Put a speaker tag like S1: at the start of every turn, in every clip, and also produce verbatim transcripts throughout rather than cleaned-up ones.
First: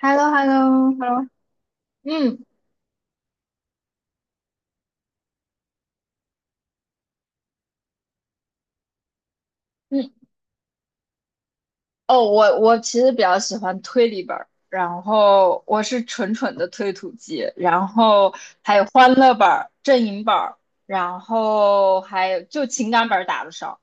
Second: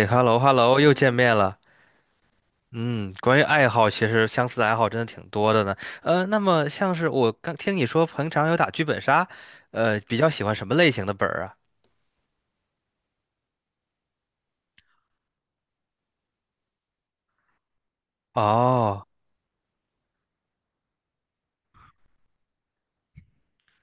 S1: h e l l o h
S2: ，hello
S1: e l l o
S2: hello，又
S1: h e
S2: 见
S1: l l o
S2: 面了。
S1: 嗯
S2: 嗯，关于爱好，其实相似的爱好真的挺多的呢。呃，那么像是我刚听你说平常有打剧本杀，呃，
S1: 嗯，
S2: 比较喜欢什么类型的本儿啊？
S1: 哦，我我其实比较喜欢推理本儿，然后我是纯纯的推土机，然后还有
S2: 哦。
S1: 欢乐本儿、阵营本儿，然后还有就情感本儿打的少，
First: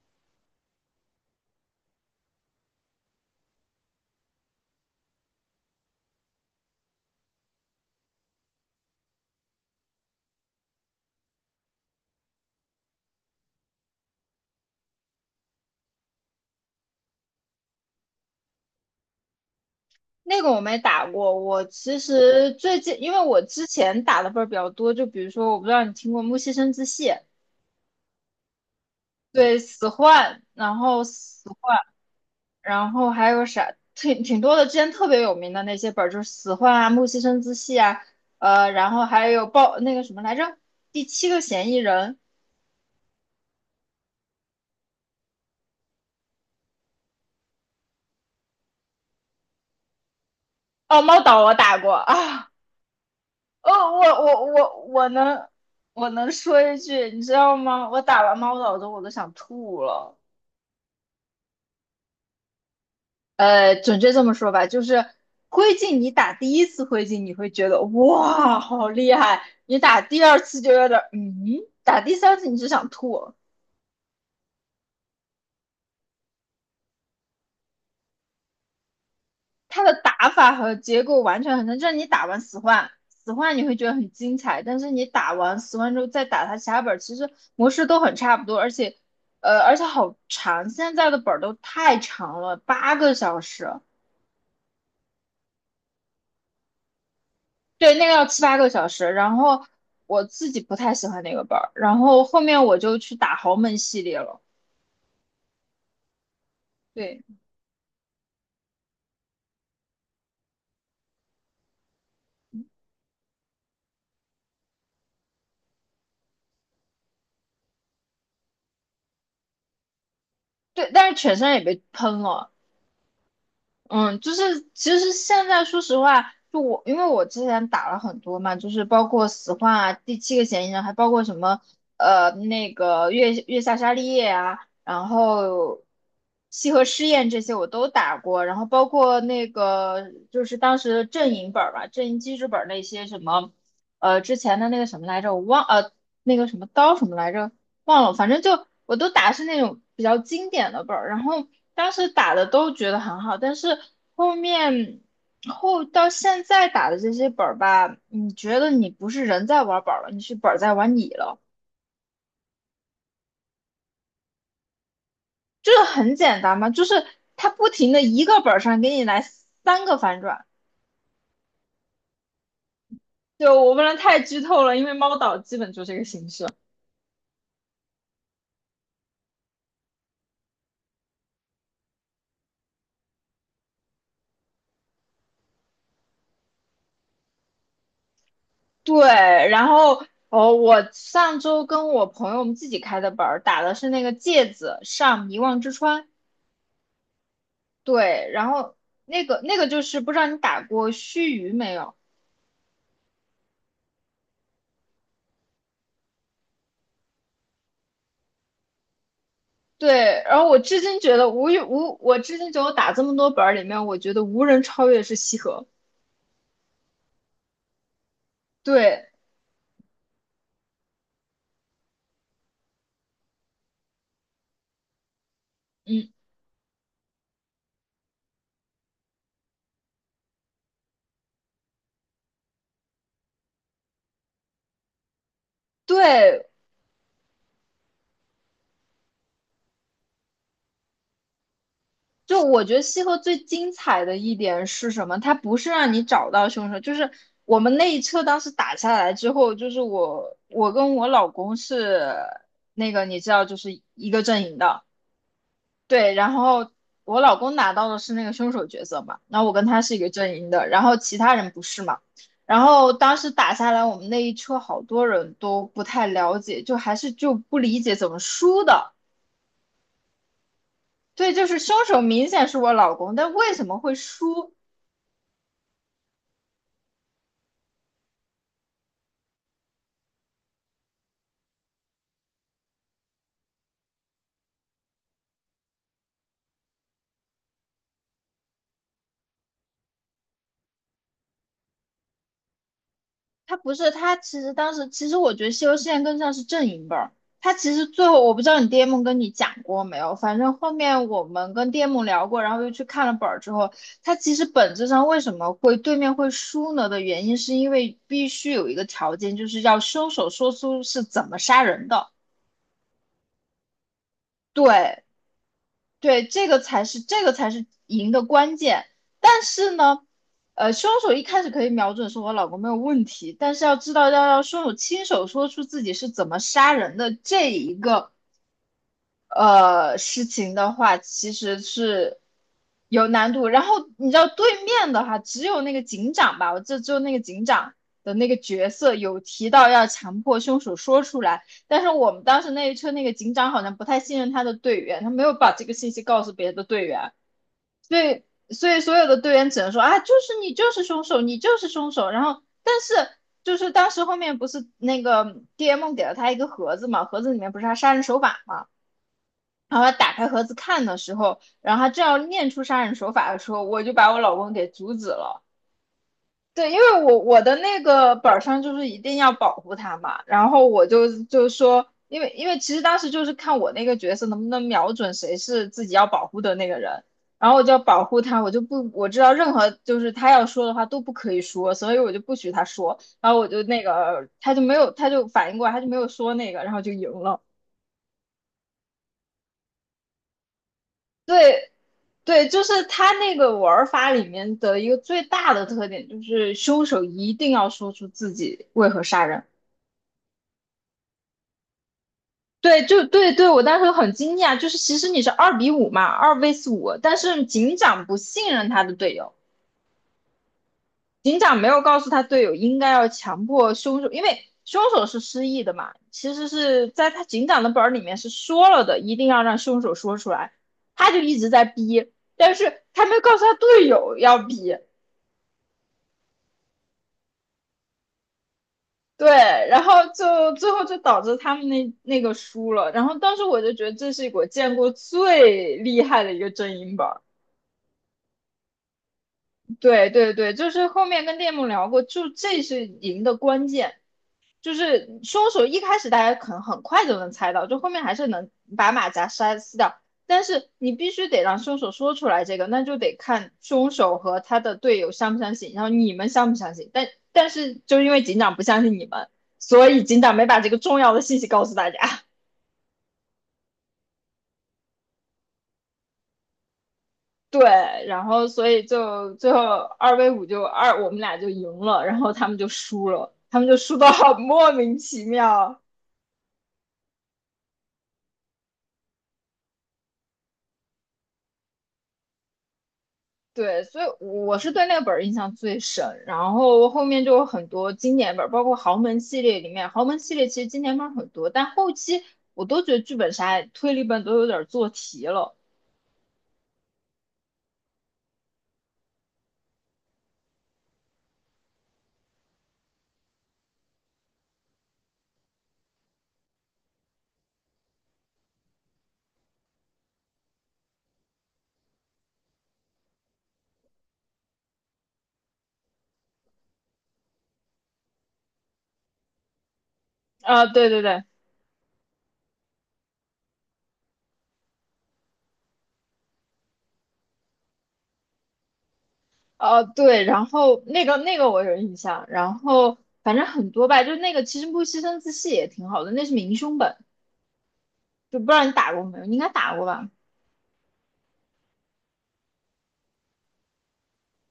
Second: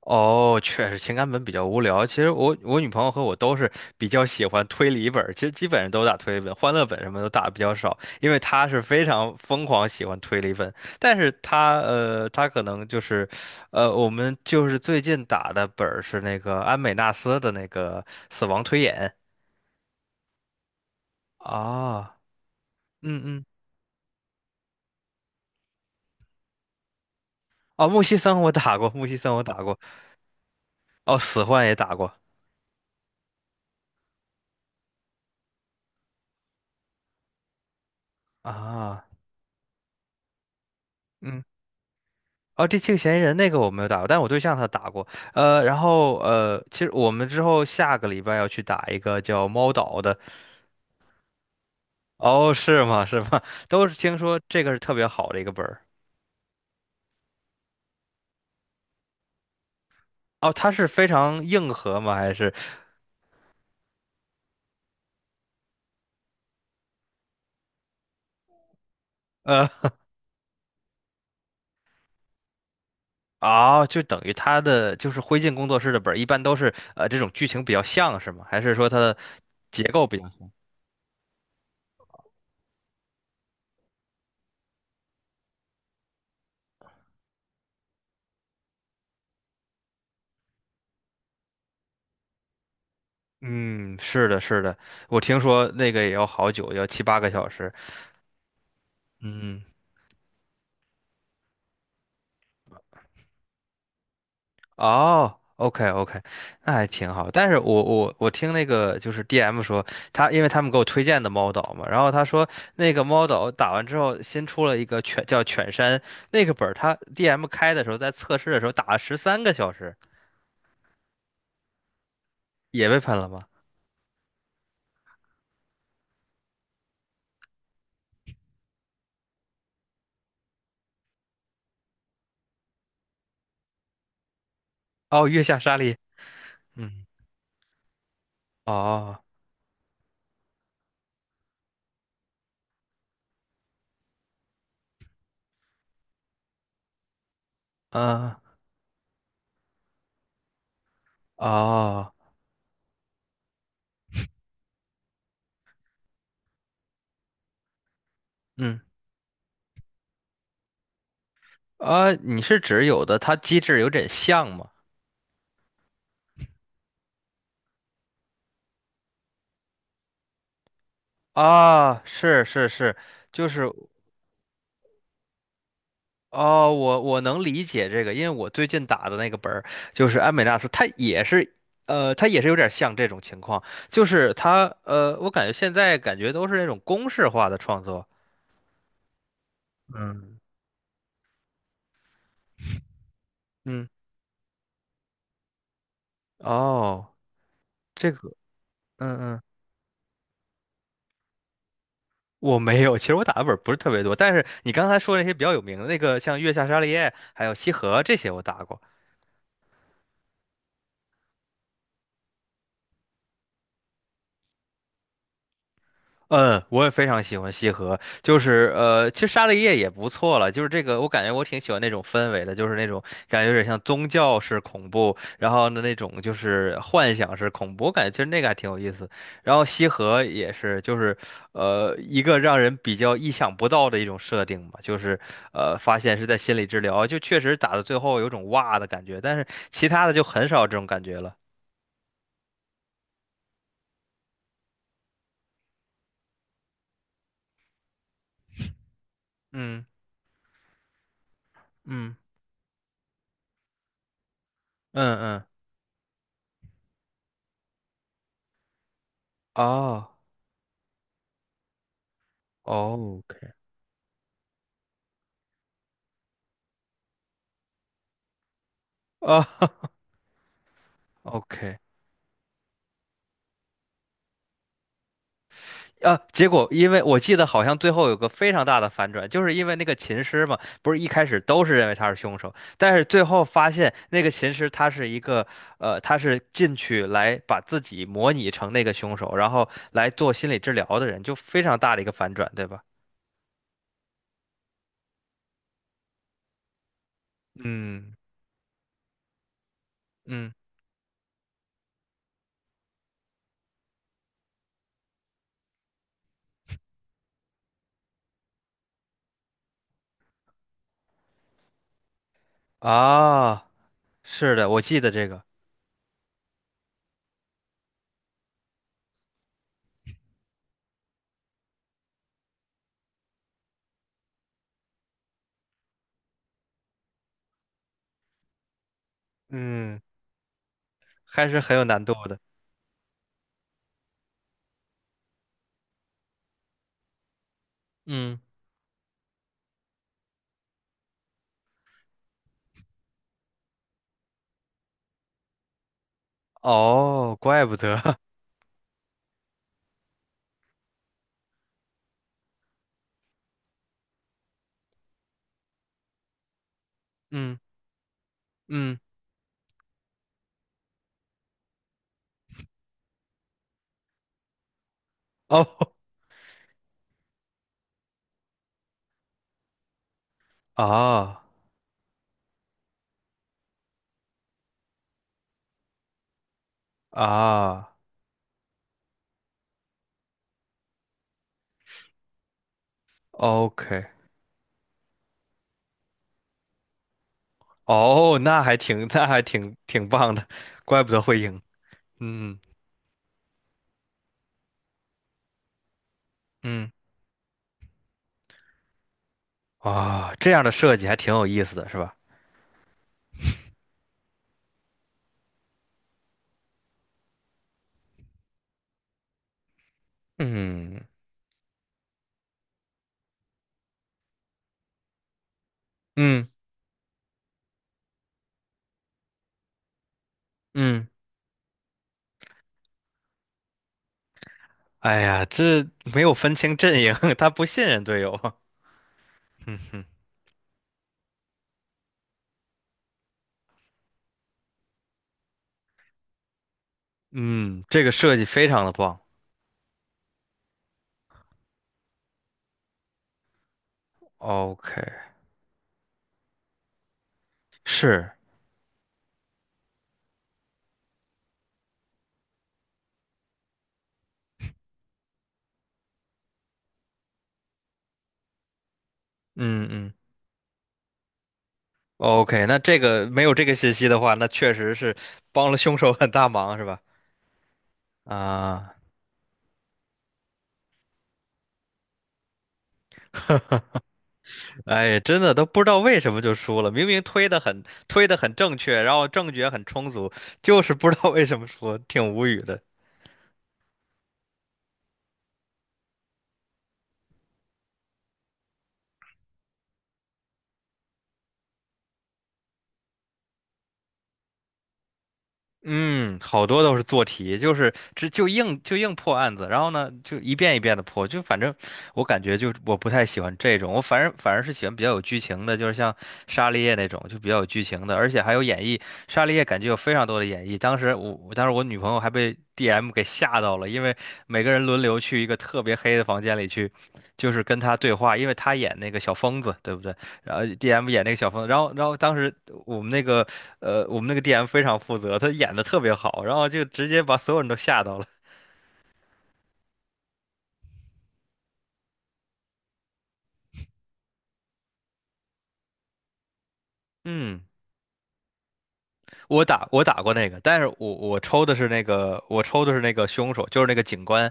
S2: 哦，确实情感本比较无聊。其实我我女朋友和我都是比较喜欢推理本儿，其实基本上都打推理本，欢乐本什么都打的比较少，因为她是非常疯狂喜欢推理本。但是她呃，她可能就是，呃，我们就是最近打的本儿是那个安美纳斯的那个死亡推演
S1: 那个我没打过。我其
S2: 啊，
S1: 实最近因为
S2: 嗯
S1: 我
S2: 嗯，
S1: 之前打的本儿比较多，就比如说我不知道你听过《木西生之戏》，
S2: 哦，木西森我打过，木西森我
S1: 对，
S2: 打过，
S1: 死幻，然后
S2: 哦，
S1: 死。
S2: 死幻也打过
S1: 然后还有啥，挺挺多的。之前特别有名的那些本儿，就是《死患》啊、《木西生自戏》啊，呃，然
S2: 啊，
S1: 后还有报那个什么来着，《第七个
S2: 嗯。
S1: 嫌疑人》
S2: 哦，第七个嫌疑人那个我没有打过，但我对象他打过。呃，然后呃，其实我们之后下个礼拜要去打一个叫猫岛的。
S1: 哦，《猫岛》我打过啊，
S2: 哦，是吗？是吗？
S1: 哦，
S2: 都是听
S1: 我
S2: 说
S1: 我
S2: 这个是
S1: 我
S2: 特别
S1: 我
S2: 好的一
S1: 能
S2: 个本儿。
S1: 我能说一句，你知道吗？我打完《猫岛》之后我都想吐了。
S2: 哦，它是非常硬核吗？还是
S1: 呃，准确这么说吧，就是灰烬，你打第一次灰烬，你会觉得哇，好厉害；你
S2: 呃
S1: 打第二次就有点儿嗯，打第三次你就想吐。
S2: 啊、就等于它的就是灰烬工作室的本儿，一般都是呃这种剧情比较像是吗？还是说它的结
S1: 它的
S2: 构比较
S1: 打
S2: 像？
S1: 法和结构完全很像，就是你打完死幻，死幻你会觉得很精彩，但是你打完死幻之后再打它其他本其实模式都很差不多，而且，呃，而且好长，现在的本都太长了，八个小时，
S2: 嗯，是的，是的，我听说那个也要好久，要七八个小时。
S1: 对，那个要七八个小时，然
S2: 嗯。
S1: 后我自己不太喜欢那个本然后后面我就去打豪门系列了，
S2: 哦，OK OK，那还挺
S1: 对
S2: 好。但是我我我听那个就是 D M 说，他因为他们给我推荐的猫岛嘛，然后他说那个猫岛打完之后新出了一个犬叫犬山那个本儿，他 D M 开的时候在测试的时候打了十三个小时，
S1: 对，但是犬山也被喷了，
S2: 也被喷了吗？
S1: 嗯，就是其实现在说实话，就我因为我之前打了很多嘛，就是包括死幻啊、第七个嫌疑人，还包括什么呃那个月月下沙利叶啊，然
S2: 哦，月下沙
S1: 后
S2: 利，
S1: 西河
S2: 嗯，
S1: 试验这些我都打过，然后包
S2: 哦，
S1: 括那个就是当时的阵营本儿吧，阵营机制本儿那些什么呃之前的那个什么来着，我忘呃那个什么刀什么来着，忘了，反
S2: 嗯，
S1: 正就我都打的是那种比较经典的本儿，然后当时
S2: 哦，
S1: 打的都觉得很好，但是后面后到现在打的这些本儿吧，你觉得
S2: 嗯，
S1: 你不是人在玩本儿了，你是本儿在玩你了，
S2: 啊，你是指有的它机制有点像吗？
S1: 就是很简单嘛，就是它不停的一个本儿上给你来三个反转，
S2: 啊，是是是，就
S1: 就
S2: 是。
S1: 我不能太剧透了，因为猫岛基本就这个形式。
S2: 哦，我我能理解这个，因为我最近打的那个本儿就是安美纳斯，它也是，呃，它也是有点像这种情况，就是它，呃，我感觉现在感觉都是那种公式化的创作。
S1: 对，然后
S2: 嗯，
S1: 哦，我上周跟我朋友我们自己开的本儿打的
S2: 嗯，
S1: 是那个芥子上遗忘之川。
S2: 哦，这个，
S1: 对，然后
S2: 嗯
S1: 那个
S2: 嗯，
S1: 那个就是不知道你打过须臾没有？
S2: 我没有，其实我打的本儿不是特别多，但是你刚才说那些比较有名的那个，像月下沙利叶还有西河这些，我打过。
S1: 对，然后我至今觉得无与无，我至今觉得我打这么多本儿里面，我觉得无人超越是西河。
S2: 嗯，我也非常喜欢西河，就是
S1: 对，
S2: 呃，其实沙利叶也不错了，就是这个，我感觉我挺喜欢那种氛围的，就是那种感觉有点像宗教式恐怖，然后呢那
S1: 嗯，
S2: 种就是幻想式恐怖，我感觉其实那个还挺有意思。然后西河也是，就是呃一个让人比较意想不到的一种设定吧，就是呃发现是在
S1: 对，
S2: 心理治疗，就确实打到最后有种哇的感觉，但是其他的就很少这种感觉了。
S1: 就我觉得西河最精彩的一点是什么？它不是让你找到凶手，就是我们那一车当时打下来之后，就是
S2: 嗯
S1: 我我跟我老公是
S2: 嗯
S1: 那个你知道，就是一个阵营的。
S2: 嗯嗯，
S1: 对，然后我老公拿到的是那个凶手角色嘛，那我跟他是一
S2: 哦。
S1: 个阵营的，然后其他人不是嘛。然后
S2: 哦
S1: 当时
S2: ，OK，
S1: 打下来，我们那一车好多人都不太了解，就还是就不理解怎么输的。
S2: 哦，
S1: 对，就是
S2: OK，
S1: 凶手明显是我老公，但为什么会输？
S2: 啊，结果因为我记得好像最后有个非常大的反转，就是因为那个琴师嘛，不是一开始都是认为他是凶手，但是最后发现那个琴师他是一个，呃，他是进去来把自己模拟成那个凶手，然后来做心理治疗的人，就非常大的一个反转，对吧？
S1: 他不是他，其实当时其实我觉得西游记更像是阵营本。他其实最
S2: 嗯
S1: 后我不知道你 D M 跟你讲过没有，反
S2: 嗯
S1: 正后面我们跟 D M 聊过，然后又去看了本儿之后，他其实本质上为什么会对面会输呢的原因，是因为必须有一个条件，就是要凶手说出是怎么杀人的。
S2: 啊，是的，我记
S1: 对，
S2: 得这个，
S1: 对，这个才是这个才是赢的关键。但是呢，呃，凶手一开始可以瞄准说我老公没有问题，但是要知道要让凶手亲手说出自己是怎么杀人的这一个呃
S2: 嗯，
S1: 事情的话，其
S2: 还是
S1: 实
S2: 很有难度
S1: 是
S2: 的，
S1: 有难度。然后你知道对面的话，只有那个警长吧，我记得只有那个警长的那个
S2: 嗯，
S1: 角色有提到要强迫凶手说出来，但是我们当时那一车那个警长好像不太信任他的队员，他没有把这个信息告诉别的队员，
S2: 哦，怪不得，
S1: 所以所以所有的队员只能说啊，就是你就是凶手，你就是凶手。然后但是。就是当时后面不是那个 D M 给了他一个盒子嘛，盒 子里面
S2: 嗯
S1: 不是他杀人手法嘛，
S2: 嗯，
S1: 然后他打开盒子看的时候，然后他正要念出杀人手法的时候，我就把我老公给阻止了。
S2: 哦
S1: 对，因为我我的那个本上就是一定要保护他嘛，然后 我就
S2: 啊
S1: 就说，因为因为其实当时就是看我那个角色能不能瞄准谁是自己要保护的那个人，然后我就要
S2: 啊。
S1: 保护他，我就不我知道任何就是他要说的话都不可以说，所以我就不许他说，然后我就那
S2: OK，
S1: 个他就没有他就反应过来，他就没有说那个，然后就赢了。
S2: 哦，那还挺，那还挺挺棒的，怪不得会赢。
S1: 对，对，
S2: 嗯
S1: 就是他那个玩法里面的一个最大的特点，就是凶
S2: 嗯
S1: 手一定要说出自己为何杀人。
S2: 啊，这样的设计还挺有意思的，是吧？
S1: 对，就对对，我当时很惊讶，就是其实你是二比五嘛，二 v s 五，但是警长不信任他的队友，
S2: 嗯
S1: 警长没有告诉他队友应该要强迫凶手，因为凶手是失忆的嘛，其
S2: 嗯
S1: 实是在他警长的本儿里面是说了的，一定要让凶手说出来，
S2: 嗯
S1: 他就一直在逼，但是他没有告诉他队友要逼。
S2: 哎呀，这没有分清阵营，他不信任队友。
S1: 对，
S2: 嗯
S1: 然后
S2: 哼，
S1: 就最后就导致他们那那个输了。然后当时我就觉得这是我见过最厉害的一个阵营吧。
S2: 嗯，这个设计非常的棒。
S1: 对对对，就是后面跟店木聊过，就这是赢的关键，就
S2: OK，
S1: 是凶手一开始大家可能很快就能猜到，就后面还是
S2: 是
S1: 能把马甲杀撕掉，但是你必须得让凶手说出来这个，那就得看凶手和他的队友相不相信，然后你们相不相信，但但是就因为警长不相信你们，
S2: 嗯
S1: 所以
S2: 嗯，
S1: 警长没把这个重要的信息告诉大家。
S2: OK，那这个没有这个信息的话，那确实是帮了凶手很大忙，是吧？
S1: 对，然后所以
S2: 啊。
S1: 就最后二 v 五就二，我们俩就赢了，然后他们就输了，他们就输到好莫名
S2: 哎，
S1: 其
S2: 真的都
S1: 妙。
S2: 不知道为什么就输了，明明推的很推的很正确，然后证据也很充足，就是不知道为什么输，挺无语的。
S1: 对，所以我是对那个本儿印象最深，然后后面就有很多经典本儿，包括豪门系列里面，豪门系列其实经典本儿很多，但后期我都觉得剧本杀、推理本都有点做题了。
S2: 嗯，好多都是做题，就是这就硬就硬破案子，然后呢就一遍一遍的破，就反正我感觉就是我不太喜欢这种，我反正反而是喜欢比较有剧情的，就是像《沙利叶》那种就比较有剧情的，而且还有演绎。《沙利叶》感觉有非常多的演绎，当时我我当时我女朋友还被 D M 给吓到了，因为每个人轮流去一个特别黑的房间里去，就是跟他对话，因为他演那个小疯子，对不对？然后
S1: 啊、对对
S2: D M
S1: 对，
S2: 演那个小疯子，然后然后当时我们那个呃我们那个 D M 非常负责，他演的特别好，然后就直接把所有人都吓到了。
S1: 呃，对，然后那个那个我有印象，然后反正很多吧，就那个其实不牺牲自戏也挺好的，那是明凶本。
S2: 嗯，
S1: 就不知道你打过没有，你应该
S2: 我
S1: 打
S2: 打
S1: 过
S2: 我
S1: 吧？
S2: 打过那个，但是我我抽的是那个我抽的是那个凶手，就是那个警官。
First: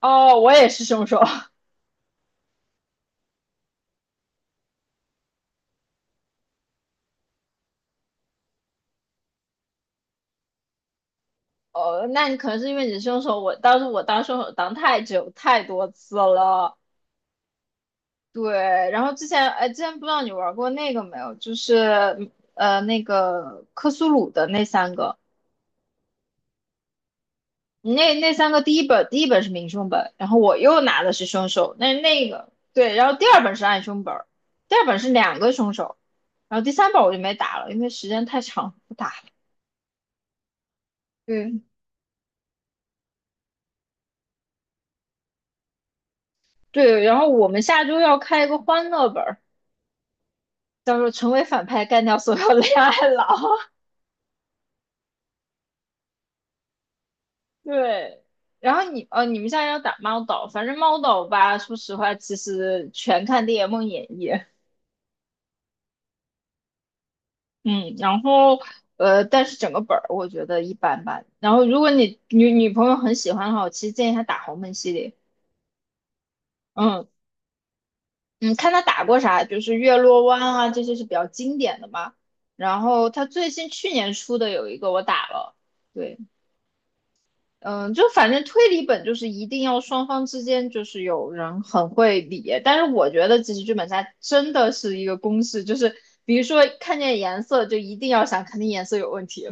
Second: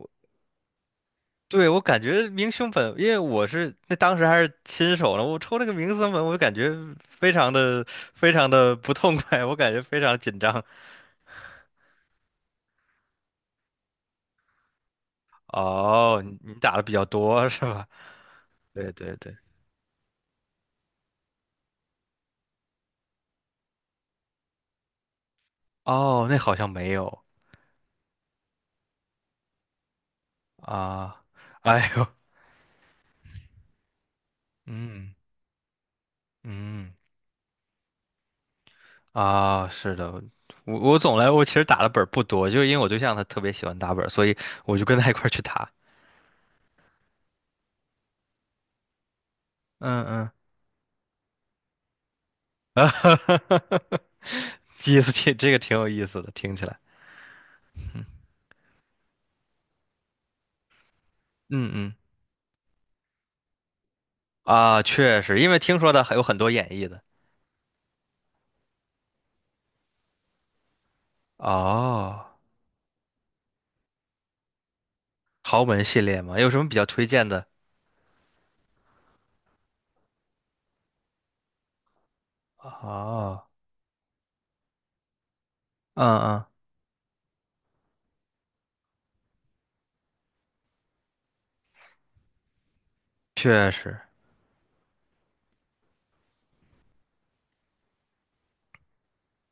S1: 哦，我也是凶手。
S2: 对，我感觉明凶粉，因为我是那当时还是新手呢，我抽那个明凶粉，我就感觉非常的非常的不痛快，我感觉非常紧张。
S1: 哦，那你可能是因为你是凶手，我当时我当凶手当太久太多次
S2: 哦，你你打
S1: 了。
S2: 的比较多是吧？
S1: 对，
S2: 对
S1: 然后
S2: 对
S1: 之
S2: 对，
S1: 前哎，之前不知道你玩过那个没有，就是呃那个克苏鲁的那三个，
S2: 哦，那好像没有。
S1: 那那三个第一本第一本是明凶本，然后我又拿的
S2: 啊，
S1: 是凶手，
S2: 哎
S1: 那
S2: 呦，
S1: 那个对，然后第二本是暗凶本，第二本是
S2: 嗯
S1: 两个凶手，然后第
S2: 嗯
S1: 三本我就没打了，因为时间太长不打了。
S2: 啊，是的，我我总来，我其
S1: 对，
S2: 实打的本儿不多，就是因为我对象他特别喜欢打本儿，所以我就跟他一块儿去打。
S1: 对，然后我们下周要开一个欢乐本儿，
S2: 嗯嗯，
S1: 叫做"成为反派，干掉所有恋
S2: 啊
S1: 爱
S2: 哈
S1: 脑"
S2: 哈哈哈哈，意思挺这个挺有意思的，听起来。
S1: 对，然后你呃，你们现在要打猫岛，反正猫岛吧，
S2: 嗯
S1: 说
S2: 嗯
S1: 实话，其实全看《猎梦演义》。
S2: 啊，确实，因为听说的还有很多演绎的。
S1: 嗯，然后呃，但是整个本儿我觉得一般般。然后如果你
S2: 哦，
S1: 女女朋友很喜欢的话，我其实建议她打豪门系列。
S2: 豪门系列嘛，有什么比较推
S1: 嗯
S2: 荐的？
S1: 嗯，看她打过啥，就是月落湾啊，这些是比较经典的嘛。然后她
S2: 哦，
S1: 最新去年出的有一个我打了，
S2: 嗯
S1: 对。
S2: 嗯，
S1: 嗯，就反正推理本就是一定要双方之间就是有人很会理，但是我觉得其实
S2: 确
S1: 剧本
S2: 实
S1: 杀真的是一个公式，就是比如说看见颜色就一定要想肯定颜色有问题，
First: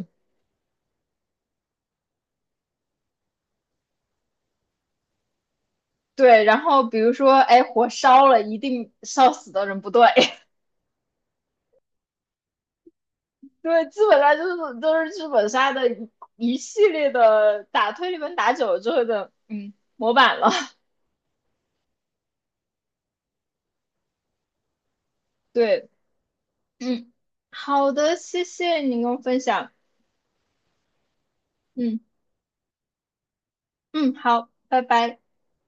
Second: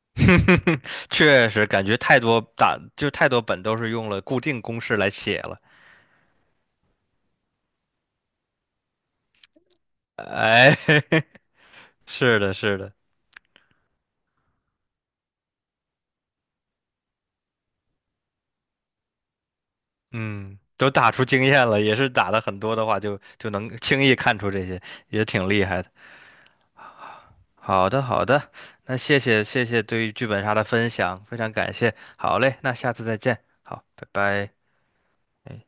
S2: 确实，感觉太多打就太多本都是用了固定公式来写了。
S1: 对，然后比如说哎火烧了，一定烧死的人不对，
S2: 哎，是的，是的，
S1: 对，基本上就是都是剧本杀的一一系列的打推理本打久了之后的嗯模板了，
S2: 嗯，都打出经验了，也是打的很多的话就，就能轻易看出这些，也挺厉害的。
S1: 对，嗯，
S2: 好
S1: 好
S2: 的，
S1: 的，
S2: 好
S1: 谢
S2: 的，
S1: 谢
S2: 那
S1: 你跟我
S2: 谢
S1: 分
S2: 谢谢
S1: 享，
S2: 谢对于剧本杀的分享，非常感谢。
S1: 嗯
S2: 好嘞，那下次再见。好，拜
S1: 嗯，好，
S2: 拜。
S1: 拜拜。
S2: 哎